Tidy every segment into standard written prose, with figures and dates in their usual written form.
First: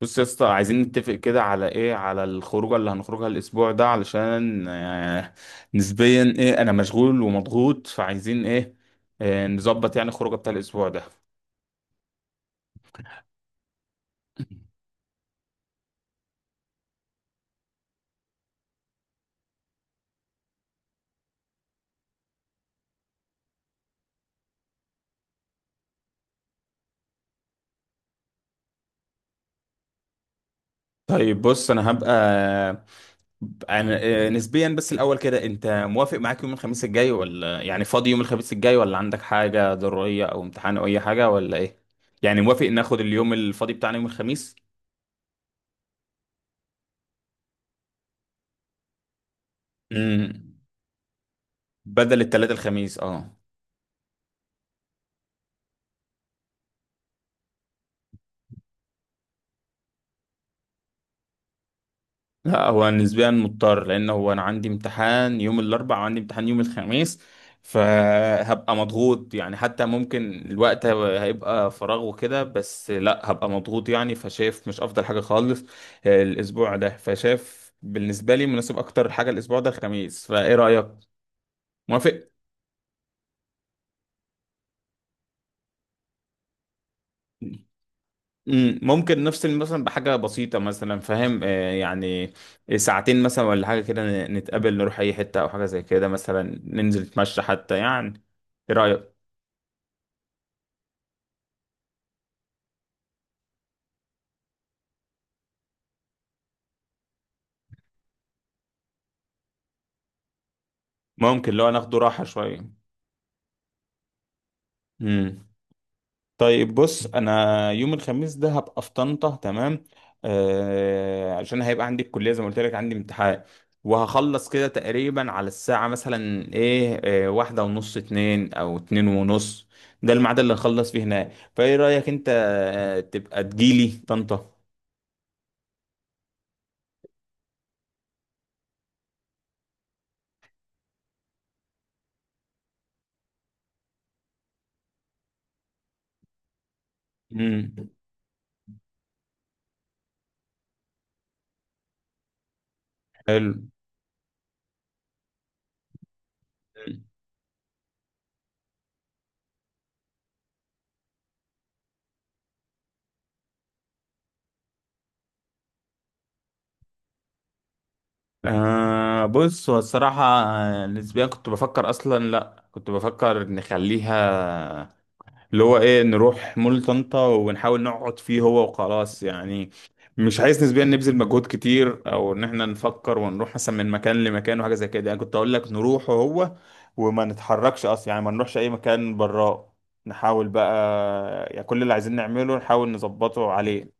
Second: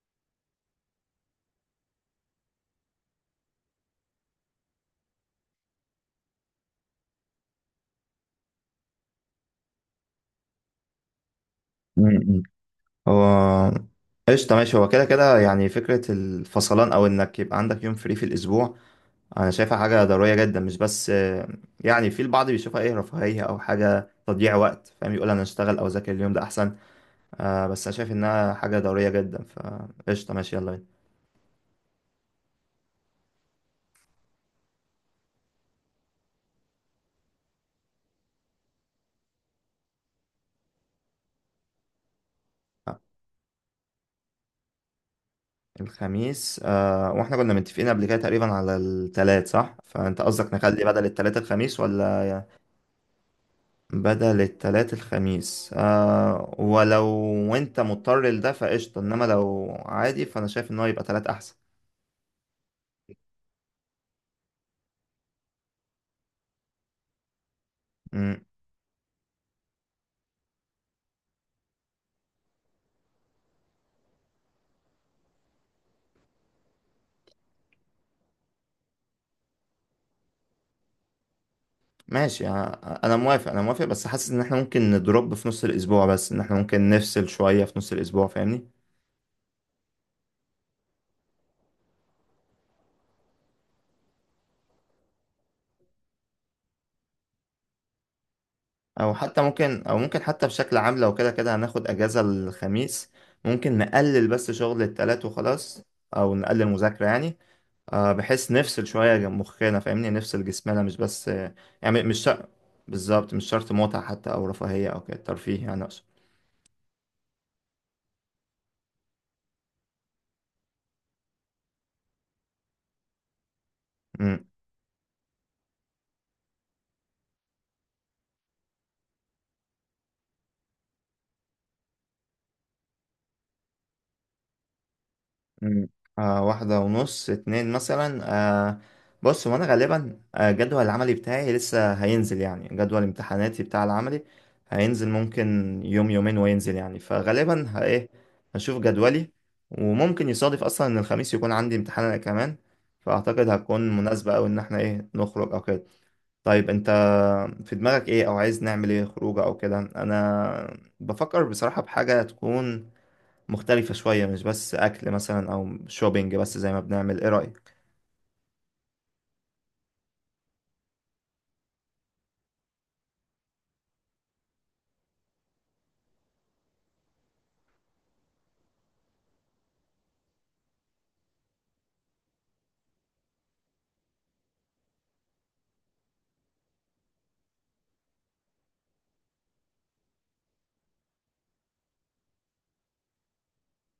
بص يا اسطى، عايزين نتفق كده على ايه؟ على الخروجه اللي هنخرجها الاسبوع ده، علشان نسبيا ايه، انا مشغول ومضغوط، فعايزين ايه؟ نظبط يعني الخروجه بتاع الاسبوع ده. م-م. هو قشطة ماشي، هو كده كده يعني فكرة الفصلان أو إنك يبقى عندك يوم فري في الأسبوع. أنا شايفها حاجة ضرورية جدا، مش بس يعني في البعض بيشوفها، إيه، رفاهية أو حاجة تضييع وقت، فاهم، يقول أنا أشتغل أو أذاكر اليوم ده أحسن. بس أنا شايف إنها حاجة ضرورية جدا، فقشطة ماشي، يلا بينا. طيب بص، انا نسبيا، بس الاول كده انت موافق؟ معاك يوم الخميس الجاي؟ ولا يعني فاضي يوم الخميس الجاي؟ ولا عندك حاجه ضروريه او امتحان او اي حاجه ولا ايه؟ يعني موافق ناخد آه، اليوم الفاضي بتاعنا يوم الخميس؟ الخميس، وإحنا كنا متفقين قبل كده تقريبا على التلات، صح؟ فأنت قصدك امم نخلي بدل التلات الخميس بدل ولا؟ التلات الخميس، اه. بدل التلات الخميس، ولو وانت مضطر لده فقشطة، انما لو عادي فانا شايف ان هو يبقى تلات احسن. لا، هو نسبيا مضطر، لان هو انا عندي امتحان يوم الاربعاء وعندي امتحان يوم الخميس. مم. فهبقى مضغوط، يعني حتى ممكن الوقت هيبقى فراغ وكده، بس لا هبقى مضغوط، يعني فشايف مش افضل حاجة خالص الاسبوع ده. فشايف بالنسبة لي مناسب اكتر حاجة الاسبوع ده الخميس. فايه رأيك؟ موافق؟ ماشي، انا موافق، انا موافق، بس حاسس ان احنا ممكن ندروب في نص الاسبوع، بس ان احنا ممكن نفصل شوية في نص الاسبوع، فاهمني. ممكن نفصل مثلا بحاجة بسيطة، مثلا فاهم، يعني ساعتين مثلا ولا حاجة كده، نتقابل، نروح أي حتة أو حاجة زي كده، مثلا ننزل نتمشى حتى، يعني إيه رأيك؟ او حتى ممكن او ممكن حتى بشكل عام، لو كده كده هناخد اجازة الخميس، ممكن نقلل بس شغل التلات وخلاص، او نقلل مذاكرة يعني. بحيث نفصل شوية مخنا، فاهمني، نفصل جسمنا مش بس ممكن آه لو ناخده يعني مش راحة شرط، شوية. بالظبط مش شرط متعة حتى أو رفاهية أو كده، مم. ترفيه يعني أقصد. طيب بص، انا يوم الخميس ده هبقى في طنطا، تمام. عشان هيبقى عندي الكليه، زي ما قلت لك عندي امتحان. مم. وهخلص كده تقريبا على الساعه مثلا ايه، واحده ونص، اتنين او اتنين ونص. ده الميعاد اللي هخلص فيه هناك. فايه رايك انت، تبقى تجيلي طنطا؟ مم. واحدة ونص، اتنين مثلا. آه بص، هو أنا غالبا جدول العملي بتاعي لسه هينزل، يعني جدول امتحاناتي بتاع العملي هينزل ممكن يوم يومين وينزل يعني، فغالبا امم إيه، هشوف جدولي، وممكن يصادف أصلا إن الخميس يكون عندي امتحان أنا كمان، فأعتقد حلو. هتكون مناسبة أوي إن احنا، إيه، نخرج أو كده. طيب انت في دماغك ايه، او عايز نعمل ايه، خروجه او كده؟ انا بفكر بصراحة بحاجة تكون مختلفة شوية، مش بس اكل مثلا او شوبينج بس زي ما بنعمل، ايه رأيك؟ بص، هو الصراحه نسبيا كنت بفكر اصلا، لا كنت بفكر نخليها اللي هو ايه، نروح مول طنطا ونحاول نقعد فيه هو وخلاص يعني. مش عايز نسبيا نبذل مجهود كتير، او ان احنا نفكر ونروح مثلا من مكان لمكان وحاجه زي كده، يعني كنت اقول لك نروح هو وما نتحركش اصلا، يعني ما نروحش اي مكان براه. نحاول بقى يعني كل اللي عايزين نعمله نحاول نظبطه عليه.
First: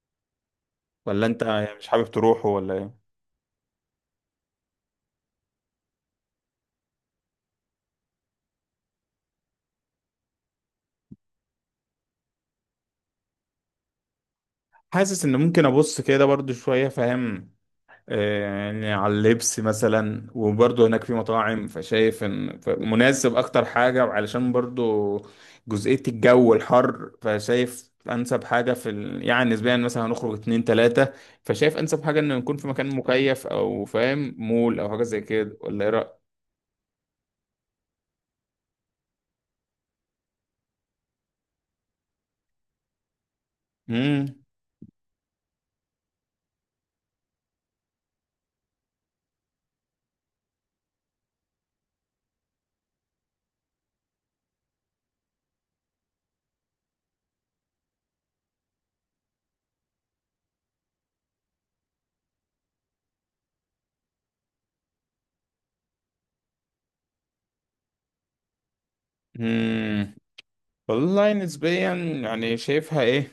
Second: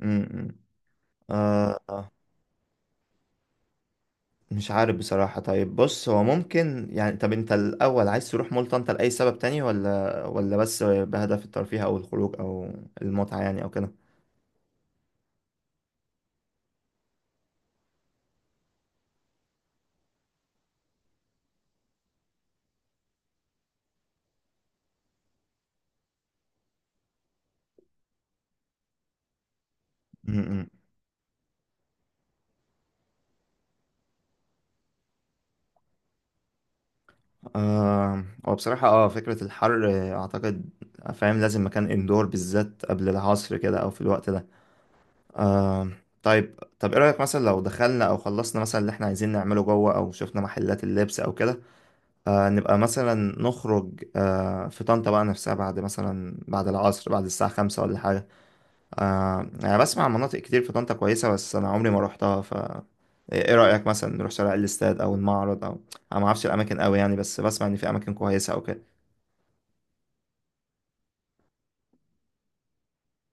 امم ولا انت يعني آه مش حابب آه، تروحه ولا ايه؟ مش عارف بصراحة. طيب بص، هو ممكن يعني، طب انت الاول عايز تروح مول طنطا لأي سبب تاني ولا بس بهدف الترفيه او الخروج او المتعة يعني او كده؟ حاسس ان ممكن ابص كده برضو شويه، فاهم، يعني على اللبس مثلا، وبرضه هناك في مطاعم، فشايف ان مناسب اكتر حاجة، وعلشان برضه جزئية الجو الحر، فشايف انسب حاجة يعني نسبيا مثلا هنخرج اتنين تلاتة، فشايف انسب حاجة انه نكون في مكان مكيف، او فاهم مول او حاجة زي كده، ولا ايه رأيك؟ هو بصراحة، فكرة الحر، اعتقد فاهم، لازم مكان اندور بالذات قبل العصر كده او في الوقت مم. ده. آه طيب طب ايه رأيك مثلا لو دخلنا او خلصنا مثلا اللي احنا عايزين نعمله جوه، او شفنا محلات اللبس او كده، نبقى مثلا نخرج في طنطا بقى نفسها، بعد مثلا، بعد العصر بعد الساعة 5 ولا حاجة. يعني بسمع عن مناطق كتير في طنطا كويسة، بس انا عمري ما روحتها، ف ايه رأيك مثلا نروح شارع الاستاد او المعرض او؟ انا ما اعرفش الاماكن قوي يعني، بس بسمع ان في اماكن كويسة او كده. مم. والله نسبيا يعني شايفها ايه،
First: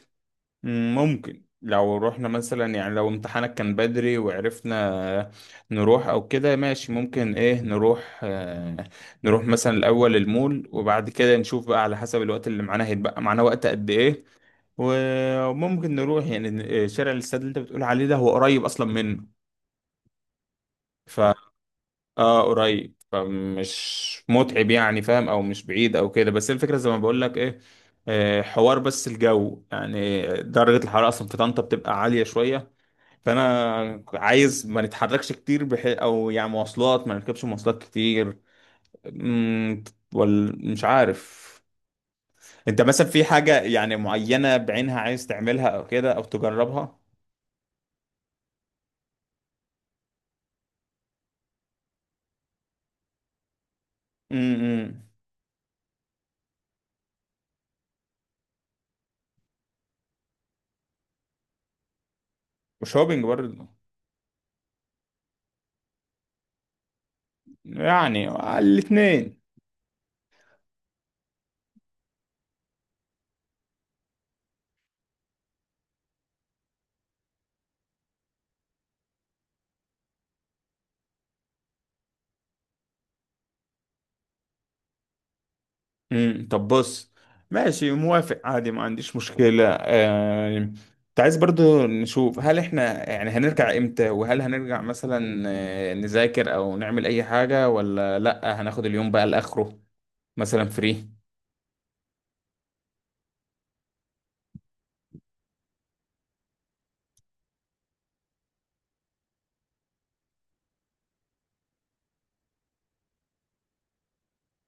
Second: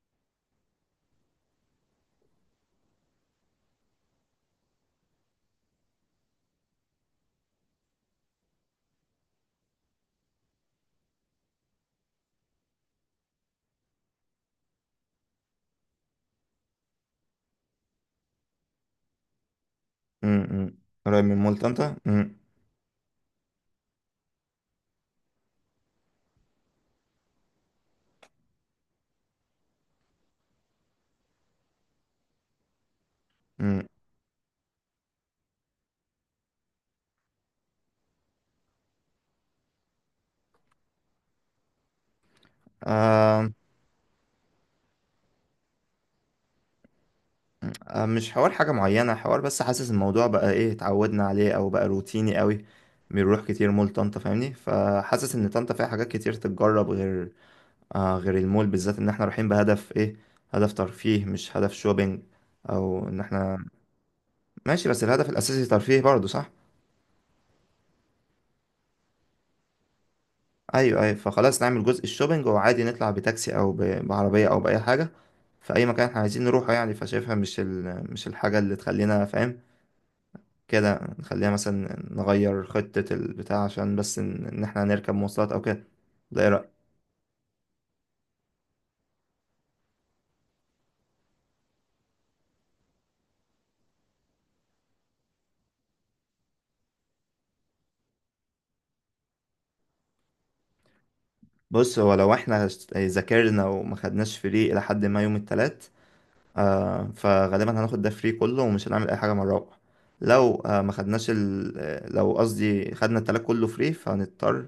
ممكن لو رحنا مثلا، يعني لو امتحانك كان بدري وعرفنا نروح او كده، ماشي ممكن ايه نروح، نروح مثلا الاول المول، وبعد كده نشوف بقى على حسب الوقت اللي معانا، هيتبقى معانا وقت قد ايه. وممكن نروح يعني شارع الاستاد اللي انت بتقول عليه ده، هو قريب اصلا منه. امم ف قريب من مولت انت؟ امم اه قريب، فمش متعب يعني، فاهم، او مش بعيد او كده، بس الفكرة زي ما بقول لك ايه، حوار بس الجو، يعني درجة الحرارة أصلا في طنطا بتبقى عالية شوية. امم فانا عايز ما نتحركش كتير، او يعني مواصلات، ما نركبش مواصلات كتير. امم ولا مش عارف، انت مثلا في آه حاجة يعني معينة بعينها عايز تعملها او كده، او تجربها؟ مش حوار حاجة معينة، حوار بس حاسس الموضوع بقى، ايه، اتعودنا عليه او بقى روتيني قوي، بنروح كتير مول طنطا فاهمني، امم فحاسس ان طنطا فيها حاجات كتير تتجرب غير المول، بالذات ان احنا رايحين بهدف، ايه، هدف ترفيه مش هدف شوبينج، او ان وشوبينج احنا... برضه، ماشي، بس الهدف الاساسي ترفيه برضه، صح؟ يعني الاتنين. ايوه، ايوه، فخلاص نعمل جزء الشوبينج، وعادي نطلع بتاكسي او بعربيه او باي حاجه، في اي مكان احنا عايزين نروحه يعني، فشايفها مش الحاجه اللي تخلينا، فاهم، كده نخليها مثلا نغير خطه البتاع عشان بس ان احنا هنركب مواصلات او كده. ده ايه طب رايك؟ بص، ماشي موافق عادي ما عنديش مشكلة. انت عايز برضو نشوف هل احنا يعني هنرجع امتى، وهل هنرجع مثلا نذاكر او نعمل اي حاجة، ولا لا هناخد اليوم بقى لاخره مثلا فري. بص، هو لو احنا ذاكرنا وما خدناش فري الى حد ما يوم التلات، فغالبا هناخد ده فري كله، ومش هنعمل اي حاجه مره رابعه. لو آه ما خدناش ال... آه، لو قصدي خدنا التلات كله فري، فهنضطر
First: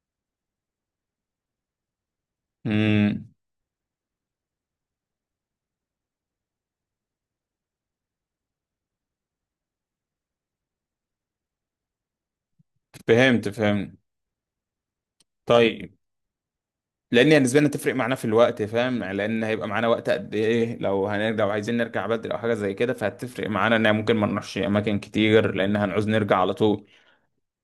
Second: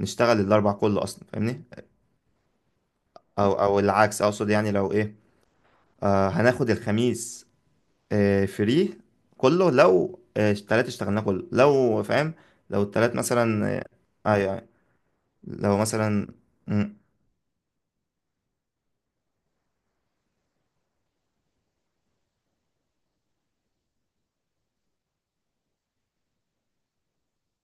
نشتغل الاربع كله اصلا فاهمني. امم او العكس اقصد يعني، لو ايه، هناخد الخميس فري كله، لو التلات اشتغلناه كله، لو فاهم. لو التلات فهمت مثلا، فهمت. ايوه ايوه لو طيب، مثلا. مم، لان يعني بالنسبة لنا تفرق معانا في الوقت، فاهم، يعني لان هيبقى معانا وقت قد ايه، لو هنرجع وعايزين نرجع بدري او حاجة زي كده، فهتفرق معانا ان ممكن ما نروحش اماكن كتير، لان هنعوز نرجع على طول.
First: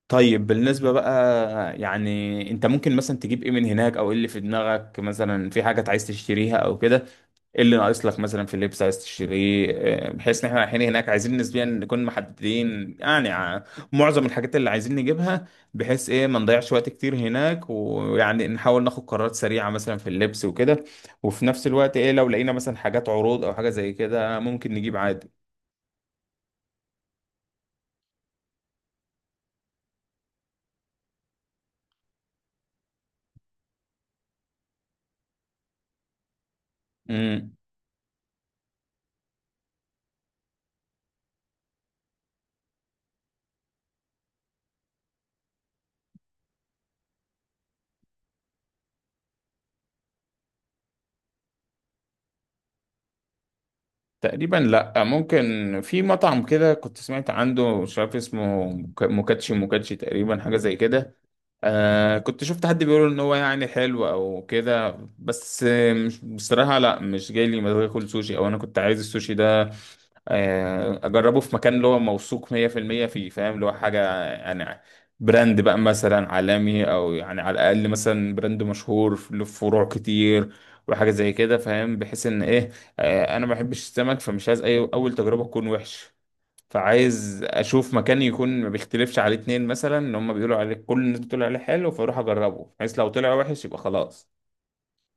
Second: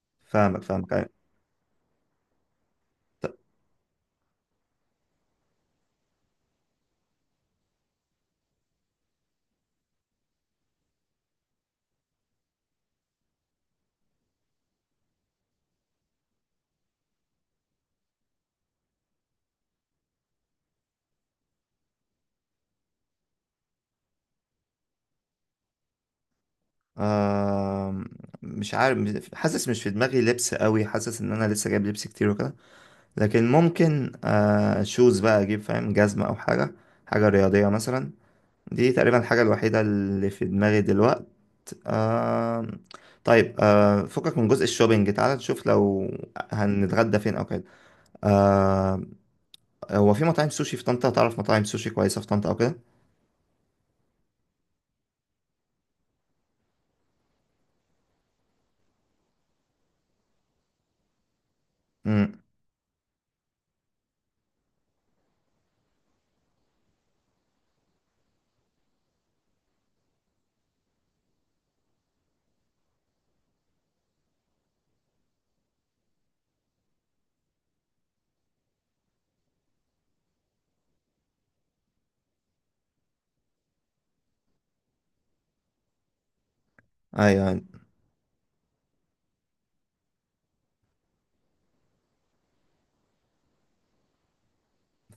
طيب فاهمك بالنسبة فاهمك، ايوه. بقى يعني، انت ممكن مثلا تجيب ايه من هناك؟ او ايه اللي في دماغك؟ مثلا في حاجة عايز تشتريها او كده؟ ايه اللي ناقص لك مثلا في اللبس عايز تشتريه؟ اه، بحيث ان احنا رايحين هناك، عايزين نسبيا نكون محددين يعني، معظم الحاجات اللي عايزين نجيبها، بحيث ايه ما نضيعش وقت كتير هناك، ويعني نحاول ناخد قرارات سريعة مثلا في اللبس وكده. وفي نفس الوقت ايه، لو لقينا مثلا حاجات عروض او حاجة زي كده ممكن نجيب عادي. آه مش عارف، حاسس مش في دماغي لبس قوي، حاسس ان انا لسه جايب لبس كتير وكده، لكن ممكن شوز بقى اجيب، فاهم، جزمة او حاجة، حاجة امم رياضية مثلا. دي تقريبا الحاجة الوحيدة اللي في دماغي دلوقت. آه طيب، فكك من جزء الشوبينج، تعالى نشوف لو هنتغدى فين او كده. آه هو في مطاعم سوشي في طنطا، تعرف مطاعم سوشي كويسة في طنطا او كده؟ تقريبا لا، ممكن في مطعم كده كنت سمعت عنده، مش عارف اسمه، موكاتشي، موكاتشي تقريبا حاجة زي كده. امم كنت شفت حد بيقول ان هو يعني حلو او كده، بس مش بصراحة، لا مش جاي لي مزاج اكل سوشي، او انا كنت عايز السوشي ده اجربه في مكان اللي هو موثوق 100% فيه، فاهم، اللي هو حاجة يعني براند بقى مثلا عالمي، او يعني على الاقل مثلا براند مشهور له فروع كتير، وحاجة زي كده، فاهم، بحيث ان ايه، انا ما بحبش السمك، فمش عايز اي اول تجربة تكون وحش. فعايز ايوه، أيوة. اشوف مكان يكون ما بيختلفش عليه اتنين، مثلا ان هم بيقولوا عليه كل الناس بتقول عليه حلو، فاروح اجربه، بحيث لو طلع وحش يبقى خلاص.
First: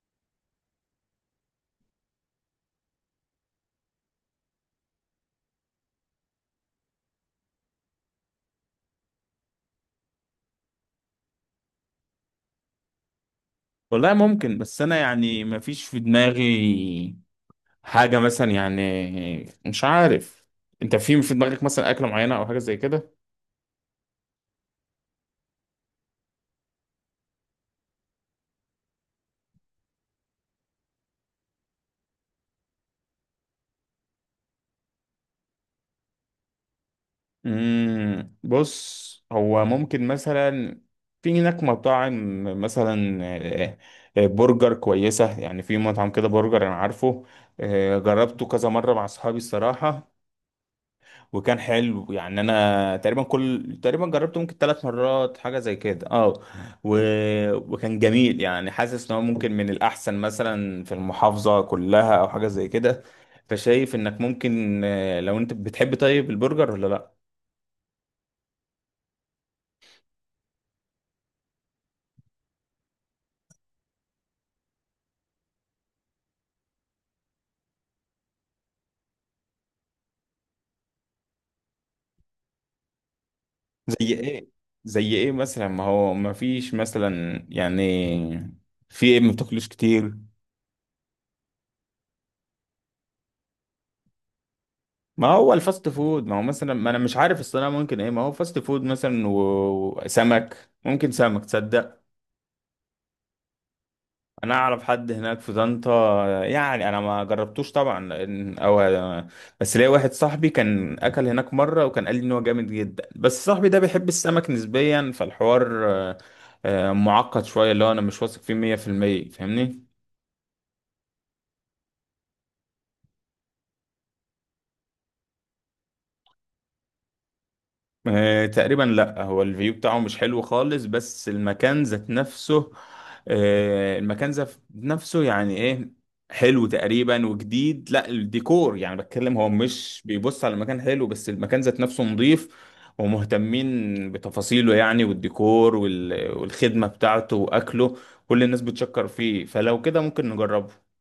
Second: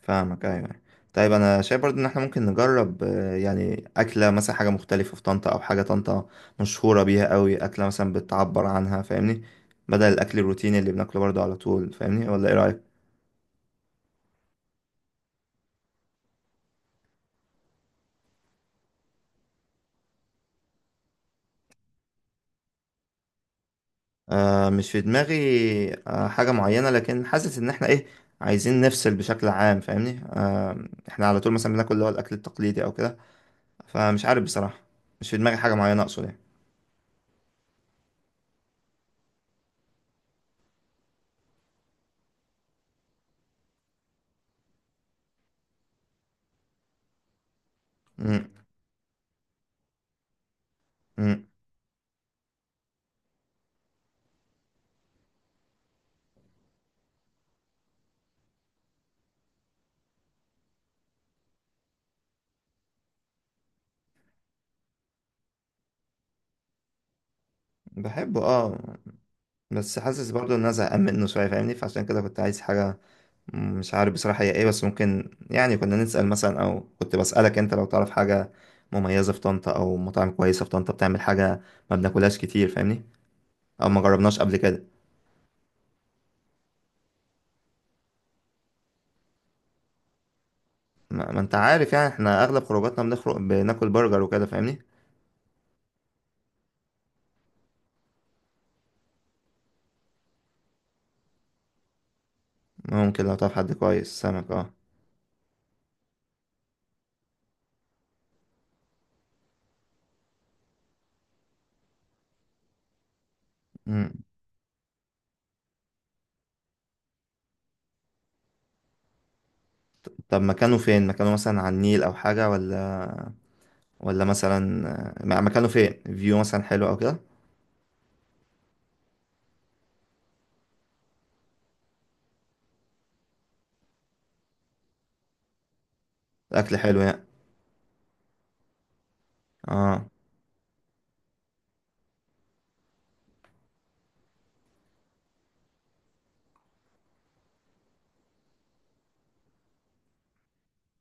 فاهمك، ايوه، أيوة. طيب انا شايف برضو ان احنا ممكن نجرب، يعني اكله مثلا، حاجه مختلفه في طنطا او حاجه طنطا مشهوره بيها قوي، اكله مثلا بتعبر عنها فاهمني، بدل الاكل الروتيني اللي بناكله برضو على طول فاهمني، ولا ايه رايك؟ والله ممكن، بس انا يعني ما فيش في دماغي حاجة مثلا يعني، مش عارف، انت في دماغك مثلا اكلة معينة او حاجة زي كده؟ مش في دماغي حاجه معينه، لكن حاسس ان احنا، ايه، عايزين نفصل بشكل عام فاهمني، احنا على طول مثلا بناكل اللي هو الاكل التقليدي او كده، فمش عارف بصراحه، مش في دماغي حاجه معينه اقصد يعني. بص، هو ممكن مثلا في هناك مطاعم مثلا، برجر كويسة، يعني في مطعم كده برجر انا عارفه. جربته م- كذا مرة مع اصحابي الصراحة، م- وكان حلو يعني. انا تقريبا جربته ممكن ثلاث مرات، حاجه زي كده، اه. و... وكان جميل يعني، حاسس ان هو ممكن من الاحسن مثلا في المحافظه كلها او حاجه زي كده. فشايف انك ممكن، لو انت بتحب طيب البرجر ولا لا؟ بحبه، اه. بس حاسس برضو ان انا زهقان منه شويه فاهمني، فعشان كده كنت عايز حاجه. مش عارف بصراحه هي ايه، بس ممكن يعني كنا نسال مثلا، او كنت بسالك انت لو تعرف حاجه مميزه في طنطا او مطاعم كويسه في طنطا بتعمل حاجه ما بناكلهاش كتير فاهمني، او زي ما جربناش ايه؟ قبل كده. زي ايه مثلا؟ ما هو ما فيش مثلا يعني، في ايه ما بتاكلوش كتير؟ ما انت عارف يعني، احنا اغلب خروجاتنا بنخرج بناكل برجر وكده فاهمني. ما هو الفاست فود، ما هو مثلا، ما انا مش عارف الصراحه، ممكن ايه ما هو فاست فود مثلا، وسمك، ممكن سمك تصدق. ممكن لو تعرف حد كويس سمك، انا اه. اعرف حد هناك في طنطا، يعني انا ما جربتوش طبعا او، بس ليا واحد صاحبي كان اكل هناك مره، وكان قال لي ان هو جامد جدا، بس صاحبي ده بيحب مم. السمك نسبيا، فالحوار معقد شويه، اللي هو انا مش واثق فيه 100%، فاهمني. طب مكانه فين، مكانه مثلا على النيل او حاجه، ولا؟ ولا مثلا، مكانه فين، فيو مثلا حلو او كده؟ تقريبا لا، هو الفيو بتاعه مش حلو خالص، بس المكان ذات نفسه، المكان ذات نفسه يعني ايه، حلو اكل حلو يعني، تقريبا وجديد، لا الديكور يعني بتكلم، هو مش اه. بيبص على المكان حلو، بس المكان ذات نفسه نظيف، ومهتمين بتفاصيله يعني، والديكور والخدمة بتاعته واكله، كل الناس بتشكر فيه، فلو كده ممكن نجربه.